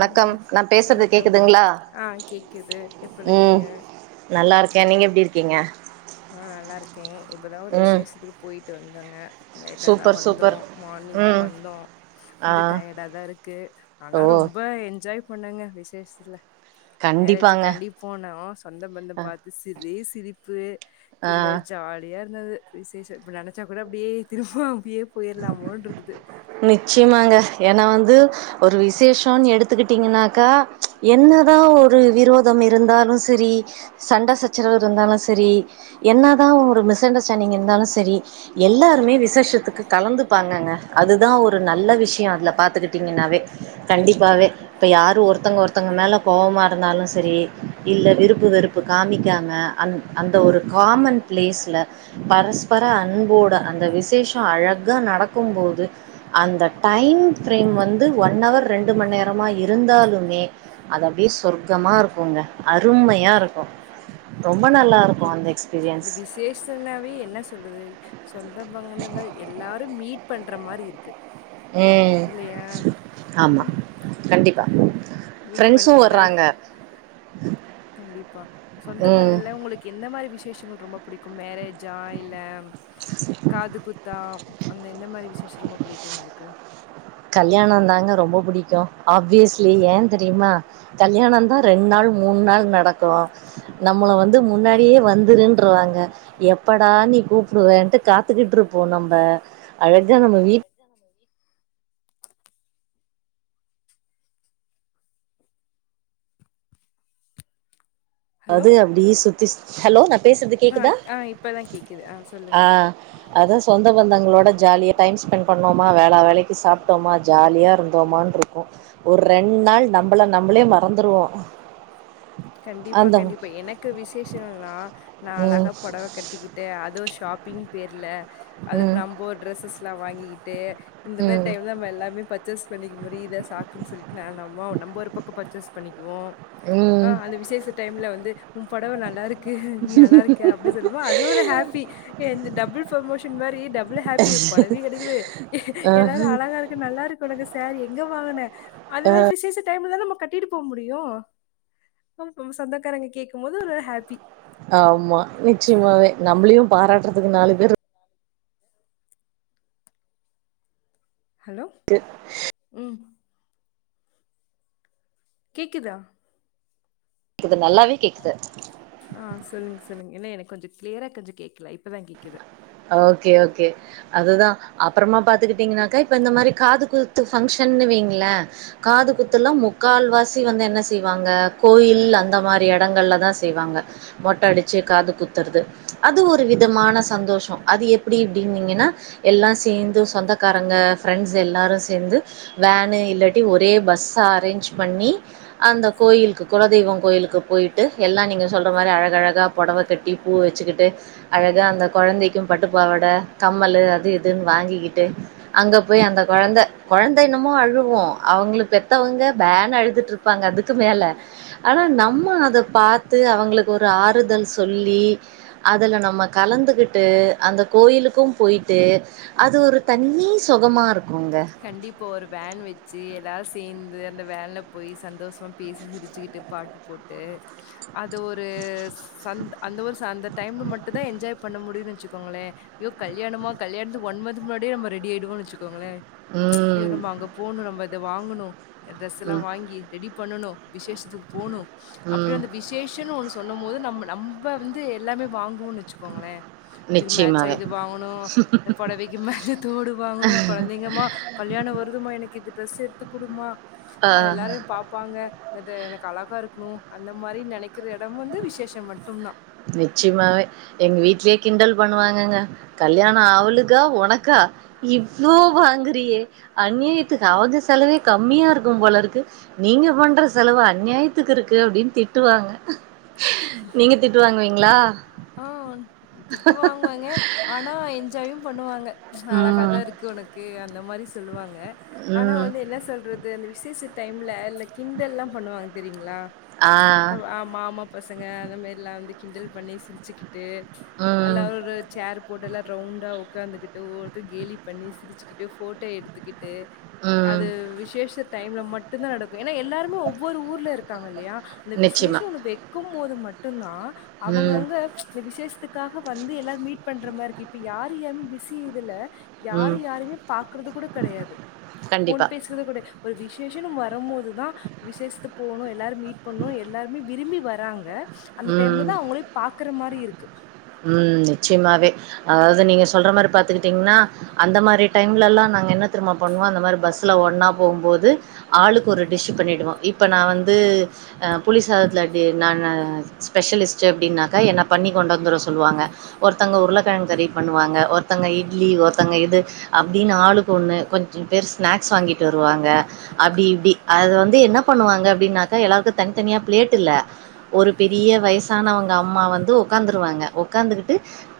அ நா பேசுறது வணக்கம் கேக்குதுங்களா ஆ கேக்குது எப்டிருக்கீங்க நல்லாருக்கே நீங்க எப்டி இருக்கீங்க அ நல்லா இருக்கே இப்பதா ஒரு ம் விசேஷத்துக்கு பொயிட்டு வந்தங்க லேட்டா தா சூப்பர் வந்தோ சூப்பர் மார்னிங் தா ம் வந்தோ ஆ கொஞ்சோ டயர்டா தா இருக்கு ஓ ஆனா ரொம்ப என்ஜாய் பண்ணங்க விசேஷத்ல மேரேஜ் கண்டிப்பாங்க காண்டி போனோ சொந்த பந்தம் அ பாத்து சிரி சிரிப்பு ஆ கிண்டல் ஜாலியா இருந்தது விசேஷம் இப்ப நெனைச்சா கூட அப்டியே திரும்ப அப்டியே பொயிர்லாமோன்று இருக்குது நிச்சயமாங்க ஏனா வந்து ஒரு விசேஷோனு எடுத்துக்கிட்டிங்கனாக்கா என்னதா ஒரு விரோதம் இருந்தாலு செரி சண்டை சச்சரவவு இருந்தாலு சரி என்ன தா ஒரு மிஸ் அண்டர்ஸ்டாண்டிங் இருந்தாலு சரி எல்லாருமே விசேஷத்துக்கு கலந்துப்பாங்கங்க அதுதா ஒரு நல்ல விஷ்யோ அதுல பாத்துகிட்டிங்கனாவே கண்டிப்பாவே இப்ப யாரு ஒருத்தங்க ஒருத்தங்க மேல கோவமா இருந்தாலு சரி இல்ல விருப்பு வெறுப்பு காமிக்காம அந் அந்த ஒரு காமன் பிளேஸ்ல பரஸ்பர அன்போட அந்த விசேஷோ அழகா நடக்கும்போது அந்த டைம் பிரேம் வந்து ஒன்னவர் ரெண்டு மணி நேரமா இருந்தாலும் அது அப்டியே சொர்க்கமா இருக்குங்க அருமையா இருக்கு ரொம்ப நல்லாருக்கு அந்த எக்ஸ்பீரியன்ஸ் சேஷனாவே என்ன சொல்றது சொந்த பந்தங்கள் எல்லாரு மீட் பண்ற மாரி இருக்கு இல்லையா அஆமா ம் கண்டிப்பா மீட் ஃரெண்ட்ஸு பண்ணி எல்லாரு வர்றாங்க கண்டிப்பா சொந்த ம் பந்தல உங்களுக்கு எந்த மாதிரி விசேஷங்கள ரொம்ப புடிக்கு மேரே ஜ்ஜா இல்ல காது குத்தா அந்த எந்த மாரி விசேஷோ ரொம்ப புடிக்கு உங்ளுக்கு கல்யாணந்தாங்க ரொம்ப புடிக்கு ஆப்வியஸ்லி ஏ தெரியுமா கல்யாணோ ரெண்டு நாள் மூண் நாள் நடக்கு நம்மள வந்து முன்னாடியே வந்துருன்றுருவாங்க எப் எப்படா நீ கூப்புடுவேன்ட்டு காத்துக்கிட்டு இருப்போ நம்ம அழகா நம்ம வீட்டு [unintelligible] ஹலோ ஹலோ நா பேசுறது ஆ கேக்குதா ஆ இப்பதா கேக்குது ஆ சொல்லுங்க அதா சொந்த பந்தங்ளோட ஜாலியா டைம் ஸ்பெண்ட் பண்ணோமா வேலா வேலைக்கு சாப்ட்டோமா ஜாலியா இருந்தோமானு இரு க்கு ஒரு ரெண்ட் நாள் நம்மள நம்மளே மறந்துருவோ கண்டிப்பா அந்த கண்டிப்பா எனக்கு விசேஷல்லா நா ம் அழகா புடவ கட்டிக்கிட்டு ஷாப்பிங் பேர்ல அது ம் நம்ப ட்ரெஸ்ஸல்லா வாங்கிகிட்டு இந்த மேரி ம் டைம்ல நம்ம எல்லாமே ப ர்ச்சஸ் பண்ணிக்க முடியு இதா சாக்குன்னு சொல்லிட்டு [unintelligible] நம்ம ஒரு பக்கம் பர்ச்சேஸ் பண்ணிக்குவோ ஆ ம் அந்த விசேஷ டைம்ல வந்து உன் புடவ நல்லா இருக் கு நல்லா இருக்கு அப்டின்னு சொல்லுவோ அது ஒரு ஹாப்பி இந்த டபுள் ப்ரோமோஷன் மாரி டபுள் ஹாப்பி புடவையு கிடைக்குது ஆ எல்லாரு அழகா இருக் கு நல்லா இருக்கு உனக்கு சாரி எங்க வாங்குன அது மாரி விசேஷ டைம்ல தான நம்ம கட்டிட்டு போக முடியு ம் சொந்தக்காரங்க கேட்கும் போது ஒரு ஹாப்பி ஆமா நிச்சயமாவே நம்ளையு பாராட்டுறதுக்கு நாலு பேரு ஹலோ ட்டு ம் கேக்குதா கேக்குது நல்லாவே கேக்குது ஆ சொல்லுங்க சொல்லுங்க ஏன்னா எனக்கு கொஞ்ச கிளியரா கொஞ்ச கேட்கல இப்பதா கேக்குது ஓகே ஓகே அதுதா அப்பறமா பாத்துக்கிட்டீங்கனாக்கா இப்ப இந்த மாரி காது குத்து பங்க்ஷன்னு வைங்ள காது குத்துலா முக்கால்வாசி வந்து என்ன செய்வாங்க கோயில் அந்த மாரி இடங்கள்ல தா செய்வாங்க மொட்ட அடிச்சு காது குத்துறது அது ஒரு விதமான சந்தோஷம் அது எப்டி இப்டினீங்கனா எல்லா சேந்து சொந்தக்காரங்க ஃப்ரெண்ட்ஸ் எல்லாரு சேந்து வேனு இல்லட்டி ஒரே பஸ்ஸா அரேஞ்ச் பண்ணி அந்த கோயிலுக்கு குலதெய்வம் கோயிலுக்கு போயிட்டு எல்லா நீங்க சொல்ற மாரி அழகழகா புடவ கட்டி பூ வச்சுக்கிட்டு அழகா அந்த பட்டுப்பாவட கம்மல் அது இதுன்னு வாங்கிக்கிட்டு அங்க போய் அந்த கொழந்த கொழந்த என்னமோ அழுவு அவுங்கள பெத்தவங்க பேன்னு அழுதுட்டு இரு ப்பாங்க அதுக்கு மேல ஆனா நம்ம அத பார்த்து அவுங்களுக்கு ஒரு ஆறுதல் சொல்லி அதுல நம்ம கலந்துகிட் டு அந்த கோயிலுக்கு போயிட்டு அது ஒரு தனி சுகமா இருக்குங்க இப்போ ஒரு வேன் வச்சு எல்லாருசேர்ந்து அந்த வேன்ல போய் சந்தோஷமா பேசி சிரிச்சுக்கிட்டு பாட்டு போட்டு அது ஒரு ச அந்த ஒரு அந்த டைம்ல மட்டு தா என்ஜாய் பண்ண முடியுனு வச்சுக்கோங்ளே யோ கல்யணமா கல்யணத்து ஒன் மந்த் முன்னாடியே நம்ம ரெடி ஆயடுவோ வச்சுக்கோங்ளே ஐயோ ம் நம்ப அங்க போணு நம்ம இத வாங்கணு டிரெஸ்ல்லா ம் வாங்கி ரெடிப் பண்ணனு விசேஷத்துக்கு போணு அப்டியே ம் அந்த விஷ் சேஷன்னு ஒண்ணு சொல்லும் போது நம்ம நம்ம வந்து எல்லாமே வாங்குவோன் வச்சுக்கோங்ளே இதுக்கு மேட்ச நிச்சயமாவே இது வாங்கணு இந்த புடவைக்கு மேட்ச தோடு வாங்கணு கொழந்தைங்க மா கல்யாண வருதுமா எனக்கு இது டிரஸ் எத்துக்குடுமா ஆ அது எல்லாரையு பா ப்பாங்க இந்த எனக்கு அழகா இருக்கணு அந்த மாரி நெனைக்கிற இடம் வந்து விசேஷம் மட்டுதா நிச்சியமாவே எங்க வீட்லியே கிண்டல் பண்ணுவாங்கங்க கல்யாண அவளுக்கா உனக்கா இவ்ளோ வாங்குறியே நேத்து [unintelligible] செலவே கம்மியா இருக்கும் போல இருக்கு நீங்க பண்ற செலவு அநியாயத்துக்கு இருக்கு அப்டின்னு திட்டுவாங்க நீங்க திட்டு வாங்குவீங்களா? ஆ திட்டு வாங்குவாங்க ஆனா என்ஜாயு பண்ணுவாங்க அழகாதா ம். இருக்கு உனக்கு அந்த மாரி சொல்லுவாங்க ஆனா ம். வந்து என்ன சொல்றது அந்த விசேச டைம்ல இந்த கிண்டல்லா பண்ணுவாங்க தெரியுங்ளா ஆ அ மாமா பசங்க அந்த மேரில்லா வந்து கிண்டல் பண்ணி சிரிச்சிக்கிட்டு ம். அல்லாரு ஒரு சேர் போடுல்லா ரவுண்டா உக்காந்துகிட்டு ஒவ்வொருத்தரு கேலி பண்ணி சிரிச்சுக்கிட்டு ஃபோட்டோ எடுத்துக்கிட்டு ம். அது விசேஷ டைம்ல மட்டுந்தா நடக்கு ஏனா எல்லாருமே ஒவ்வொரு ஊர்ல இருக்காங்க இல்லயா இந்த நிச்சயமா. விசேஷோ ஒண்ணு வெக்கும் போது மட்டுந்தா ம். அவங்கவுங்க இந்த விசேஷத்துக்காக வந்து எல்லாரும் மீட் பண்ற மாதிரிக்கு இப்ப யாருஎம் பிஸி இதுல்ல யாரு ம். யாரையுமே பாக்குறது கூட கடையாது ஃபோன் கண்டிப்பா. பேசுறது கூட ஒரு விசேஷனு வரம்போதுதா விசேஷத்து போணு எல்லாரும் மீட் பண்ணு எல்லாருமே விரும்பி வ ராங்க அந்த டைம்ல ம். தா அவுங்களே பாக்குற மாரி இருக்கு. ம் நிச்சியமாவே அதாவது நீங்க சொல்ற மாரி பாத்துக்கிட்டீங்கன்னா. அந்த மாரி டைம்லல்லா நாங்க என்ன திரும்ப பண்ணுவோ அந்த மாரி பஸ்ல ஒன்னா போம்போது ஆளுக்கு ஒரு டிஷ் பண்ணிடுவோ இப்ப நா வந்து அ புளி சாதத்ல அது ந ந ஸ்பெஷலிஸ்ட்டு அப்டின்னாக்கா என்ன பண்ணி கொண்டு வந்துர சொல்லுவாங்க ஒர்த்தங்க உருளக்கெழங்கறி பண்ணுவாங்க ஒர்த்தங்க இட்லி ஒருத்தங்க இது அப்டினு ஆளுக்கு ஒண்ணு கொஞ்சோ பேர் ஸ்நாக்ஸ் வாங்கிட்டு வருவாங் க அப்டி இப்டி அத வந்து என்ன பண்ணுவாங்க அப்டின்னாக்கா எல்லாருக்கு தனித்தனியா பிளேட் இல்ல ஒரு பெரிய வயசானவங்க அம்மா வந்து ஒக்காந்துருவாங்க ஒக்காந்துகிட்டு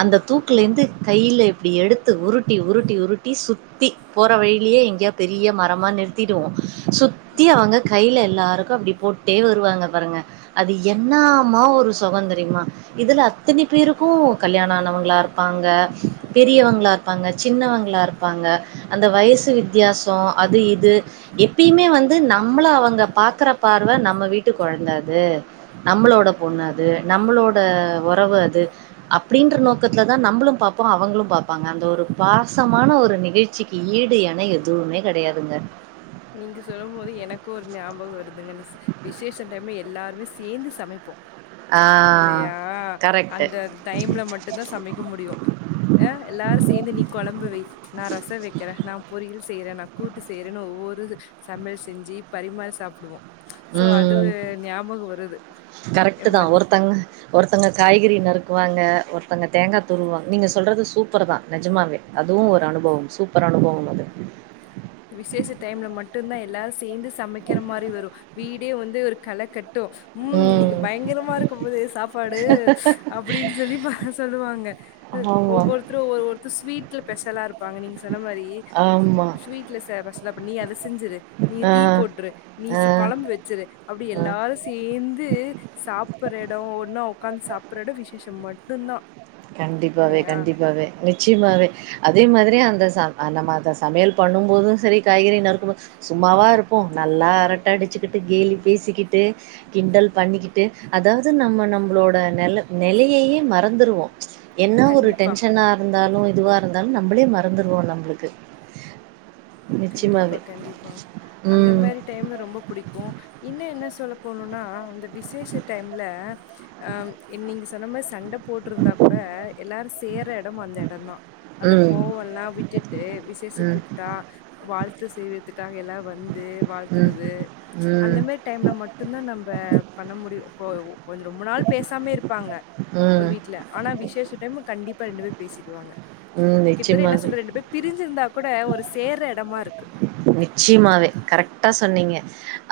அந்த தூக்குலேந்து கையில இப்டி எடுத்து உருட்டி உருட்டி உருட்டி சுட் சுத்தி போற வழியிலயே எங்கயா பெரிய மரமா நிறுத்திடுவோ சு த்தி அவுங்க கையில எல்லாருக்கு அப்டி போட் டே வருவாங்க பாருங்க அது என்னாமா ஒரு சொகந்தெரியுமா இது அத்தினி பேருக்கு கல்யாண ஆனவுங்களா இருப்பாங்க பெரியவங்களா இருப்பாங்க சின்னவங்களா இருப்பாங்க அந்த வயசு வித்தியாசோ அது இது எப்பியிமே வந்து நம்மள அவங்க பாக்கற பார்வ நம்ம வீட்டுக் குழந்த அது நம்மளோட பொண்ணு அது நம்மளோட உறவு அது அப்டின்ற நோக்கதுல தா நம்மளும் பாப்போ அவுங்களும் பாப்பாங்க அந்த ஒரு பாசமான ஒரு நிகழ் ச்சிக்கு ஈடு என எதுவுமே கடையாதுங்க நீங்க சொல்லும் போது எனக்கு ஒரு ஞாபக வருதுங்கு மிஸ் விசேஷோ டைம்ல எல்லாருமே சேந்து சமைப்போ ஆ இல்லயா கரெக்ட் அந்த டைம்ல மட் டு தா சமைக்க முடியு எல்லாரு சேந்து நீ கொழம்பு வை நா ரச வைக்கிற நா பொறியல் செய்ற நா கூட்டு செய்றனு ஒவ்வொரு சமையல் செஞ்சு பரிமாறி சாப்புடுவோ சோ ம் அதுவு ஞாபகோ வருது கரெக்ட் தான் எம்மதி ஒருத்தங்க ஒருத்தங்க காய்கறி நறுக்குவாங்க ஒருத்தங்க தேங்கா துருவாங்க நீங்க சொல்றது சூப்பர் தா நெஜமாவே. அதுவு ஒரு அனுபவம் சூப்பர் அனுபவம் அது விசேஷ டைம்ல மட்டுதா எல்லாரு சேந்து சமைக்கிற மாரி வரு வீடே வந்து ஒரு கள கட்டு ம் இன்னைக்கு பயங்கரமா இருக்கு போதே சாப்பாடு அப்டின்னு சொல்லி ப சொல்லுவாங்க அ ஆமா ஒவ்வொருத்தரு ஒரு ஒருத்தர் ஸ்வீட்ல ஸ்பெஷலா இருப்பாங்க நீங்க சொன்ன மாரி ஆமா ஸ்வீட் ட்ல ச ப அப்பா நீ அத செஞ்சிரு நீ ஆ டீ போட்டுரு நீ ஆ ச கொழம்பு வச்சுரு அப்டி ஆ எல்லாரு சேந்து சாப்படுற எடோ ஒன்னா ஒக்காந்து சாப்படுற எடோ விசேஷோ மட் டுந்தா கண்டிப்பாவே கண்டிப்பாவே நிச்சயமாவே அதே மாதிரி அந்த ச நம்ம அத சமையல் பண்ணும்போது சரி காய்கறி நறுக்கு சும்மாவா இருப்போ நல்லா அரட்ட அடிச்சுக்கிட்டு கேலி பேசிக்கிட்டு கிண்டல் பண்ணிக்கிட்டு அதாவது நம்ம நம்புளோட நெல நெலையையே மறந்துருவோ என்ன ஒரு கண்டிப்பா டென்ஷனா இருந்தாலு இதுவா இருந்தாலு நம்மளே மறந்துருவோ நம்மளுக்கு கண்டிப்பா நிச்சயமாவே. கண்டிப்பா அந்த ம். மாரி டைம் ரொம்ப பிடிக்கு இன்னு என்ன சொல்ல போணுன்னா அந்த விசேஷ டைம்ல அ நீங்க சொன்ன மாரி சண்ட போட்டுருந்தா கூட எல்லாரு சேர்ற எடோ அந்த எடோதா அந்த ம். கோவோலா விட்டுட்டு விசேஷ ம். கூப்ட்டா வாழ்த்து செய்வதுக்காக எல்லா வந்து ம். ம். வாழ்த்துறது அந்த ம். மாரி டைம்ல மட்டுதா நம்ம பண்ண முடியு கொஞ்சோ ரொம்ப நாள் பேசாமே இருப்பாங்க ஒரு வீட்ல ஆனா விசேஷ டைம் கண்டிப்பா ரெண்டு பேர் பேசிடுவாங்க ம். கிட்டத்தட்ட என்ன நிச்சயமாவே. சொல்ற ரெண்டு பேர் பிரிஞ்சிருந்தா கூட ஒரு சேர்ற எடமா இருக்கு நிச்சியமாவே கரெக்டா சொன்னீங்க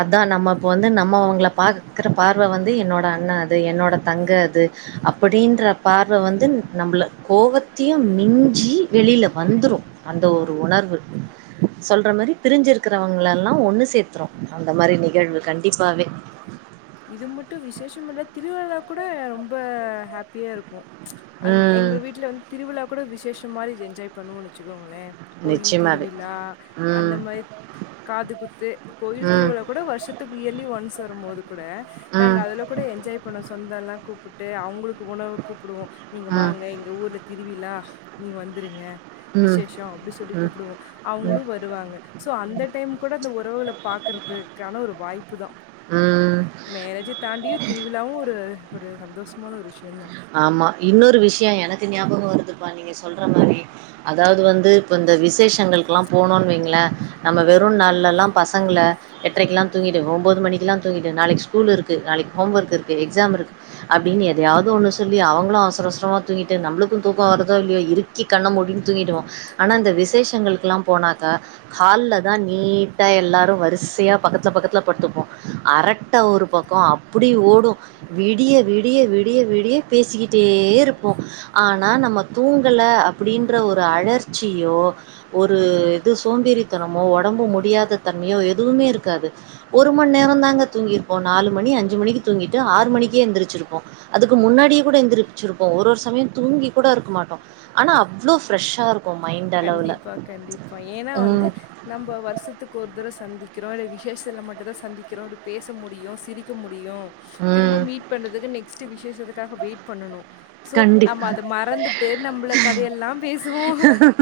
அதா நம்ம இப்ப வந்து நம்ம அவங்கள பாக்குற பார்வ வந்து என்னோட அண்ண அது என்னோட தங்க அது அப்டின்ற பார்வ வந்து நம்மள கோவத்தையு மிஞ்சி வெளில்ல வந்துரு அந்த ஒரு உணர்வு [inaudible] [unintelligible] மாரி பிரிஞ்சிருக்கிறவங்கள எல்லா ஒண்ணு சேத்துறு அந்த மாரி நிகழ்வு கண்டிப்பாவே இது மட்டு விசேஷமில்ல திருவிழா கூட ரொம்ப ஹாப்பியா இருக்கு ச் அந்த் ம். எங்க வீட்டுல வந்து திருவிழா கூட விசேஷ மாரி என்ஜாய் பண்ணுவோனு வச்சுக்கோங்களே கோயில் நிச்சயமாவே. திருவிழா அந்த ம். மாரி காது குத்து கோயில் ம். திருவிழா கூட வருஷத்துக்கு இயர்லி ஒன்ஸ் வரும் போது கூட நாங்க ம். அதுல கூட என்ஜாய் பண்ணோ சொந்தோலா கூப்பிட்டு அவங்களுக் உணவுக்கு கூப்பிடுவோ நீங்க ம். வாங்க எங்க ஊரு திருவிழா நீங்க வந்துருங்க ம். ம். விசேஷஷோ அப்டி சொல்லி ம். கூப்பிடுவோ அவங்களு வரு வருவாங்க சோ அந்த டைம் கூட அந்த உறவுகள பாக்குறதுக்கான ஒரு வாய்ப்பு தா ம். மேரேஜ தாண்டியு திருவிழாவு ஒரு ஒரு சந்தோஷமான ஒரு விஷயோ தா ஆமா இன்னொரு விஷ்யோ எனக்கு ஞாபகோ வருதுப்பா நீங்க சொல்ற மாரி அதாவது வந்து இப்ப இந்த விசேஷங்களுக்குல்லா போனோன்னு வைங்களே நம்ம வெறு நாள்லல்லா பசங்கள எட்ரைக்கிலா தூங்கிடு ஒம்பது மணிக்கலா தூங்கிடு நாளைக்கு ஸ்கூல் இருக்கு நாளைக்கு ஹோம் ஒர்க் இருக்கு எக்ஸாம் இருக்கு அப்டினு எதையாவது ஒன் சொல்லி அவங்களு அவசர அவசரமா தூங்கிட்டு நம்மளுக்கு தூக்கோ வருதோ இல்லையோ இருக்கி கண்ண மூடி தூங்கிடுவோ ஆனா இந்த விசேஷங்களுக்குலா போனாக்கா ஹால்லதா நீட்டா எல்லாரு வரிசையா பக்கத்ல பக்கத்ல படுத்திப்போ அரட்ட ஒரு பக்கோ அப்டி ஓடு விடிய விடிய விடி விடிய விடிய பேசிக் இருப்போ ஆனா நம்ம தூங்கல அப்டின்ற ஒரு அழர்ச்சியோ ஒரு இது சோம்பேறித்தனமோ ஒடம்பு முடியாத தன்மையோ எதுவுமே இருக்காது ஒரு மண் நேரந்தாங்க தூங்கிருப்போ நாலு மணி அஞ்சு மணிக்கு தூங்கிட்டு ஆறு மணிக்கே எந்திரிச்சிருப்போ அதுக்கு முன்னாடியே கூட எந்திரிச்சிருப்போ ஒரு ஒரு சமயோ தூங்கி கூட இருக்க மாட்டோ ஆனா அவ்ளோ ஃப்ரெஷ்ஷா இருக் கண்டிப்பா கண்டிப்பா ஏனா வந்து ம் நம்ப வருஷத்துக்கு ஒரு தடவ சந்திக்கிறோ இல்ல விசேஷல மட்டு தா சந்திக்கிறோ அப்டி பேச முடியு சிரிக்க முடியு திரும்ப ம் மீட் பண்றதுக்கு நெக்ஸ்ட் விசேத்துக்காக வெயிட் பண்ணனு சோ நம்ம கண்டிப்பா அத மறந்துட்டு நம்மள கதையெல்லா பேசுவோ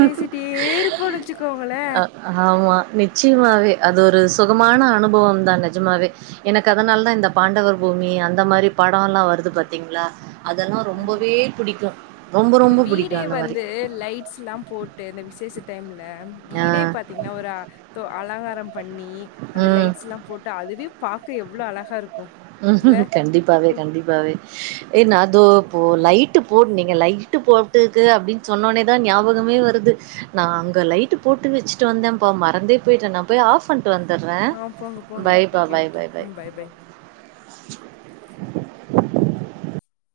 பேசிட்டே இருப்போனு வச்சு கோங்களே அ ஆமா நிச்சயமாவே அது ஒரு சுகமான அனுபவம் தா நெஜமாவே எனக்கு அதனால தா இந்த பாண்டவர் பூமி அந்த மாரி படோல்லா வருது பாத்தீங்களா அதெல்லா அந்த ரொம்பவே புடிக்கு ரொம்ப ரொம்ப புடிக்கு அந்த மாரி லைட்ஸ் எல்லா போட்டு இந்த விசேஷ டைம்ல ஆ வீடே பாத்தீங்கன்னா ஒரு தோ அலங்காரம் பண்ணி அந்த ம். லைட்ஸ்ல்லா போட்டு அதுவே பாக்க எவ்ளோ அழகா இருக்கும் இல்ல ம் கண்டிப்பாவே உ- கண்டிப்பாவே ஏ நா தோ போ லைட்டு போடுனீங்க லை ட்டு போட்டுக்கு அப்டின்னு சொன்னோடனேதா ஞாபகமே வருது நா அங்க லைட்டு போட்டு வெச்சுட்டு வந்தேன்ப்பா மறந்தே போய்ட்ட நா போய் ஆஃப் பண்ட்டு வந்துர்றே பைய் பா பைய் பைய் பைய் பாய் பாய்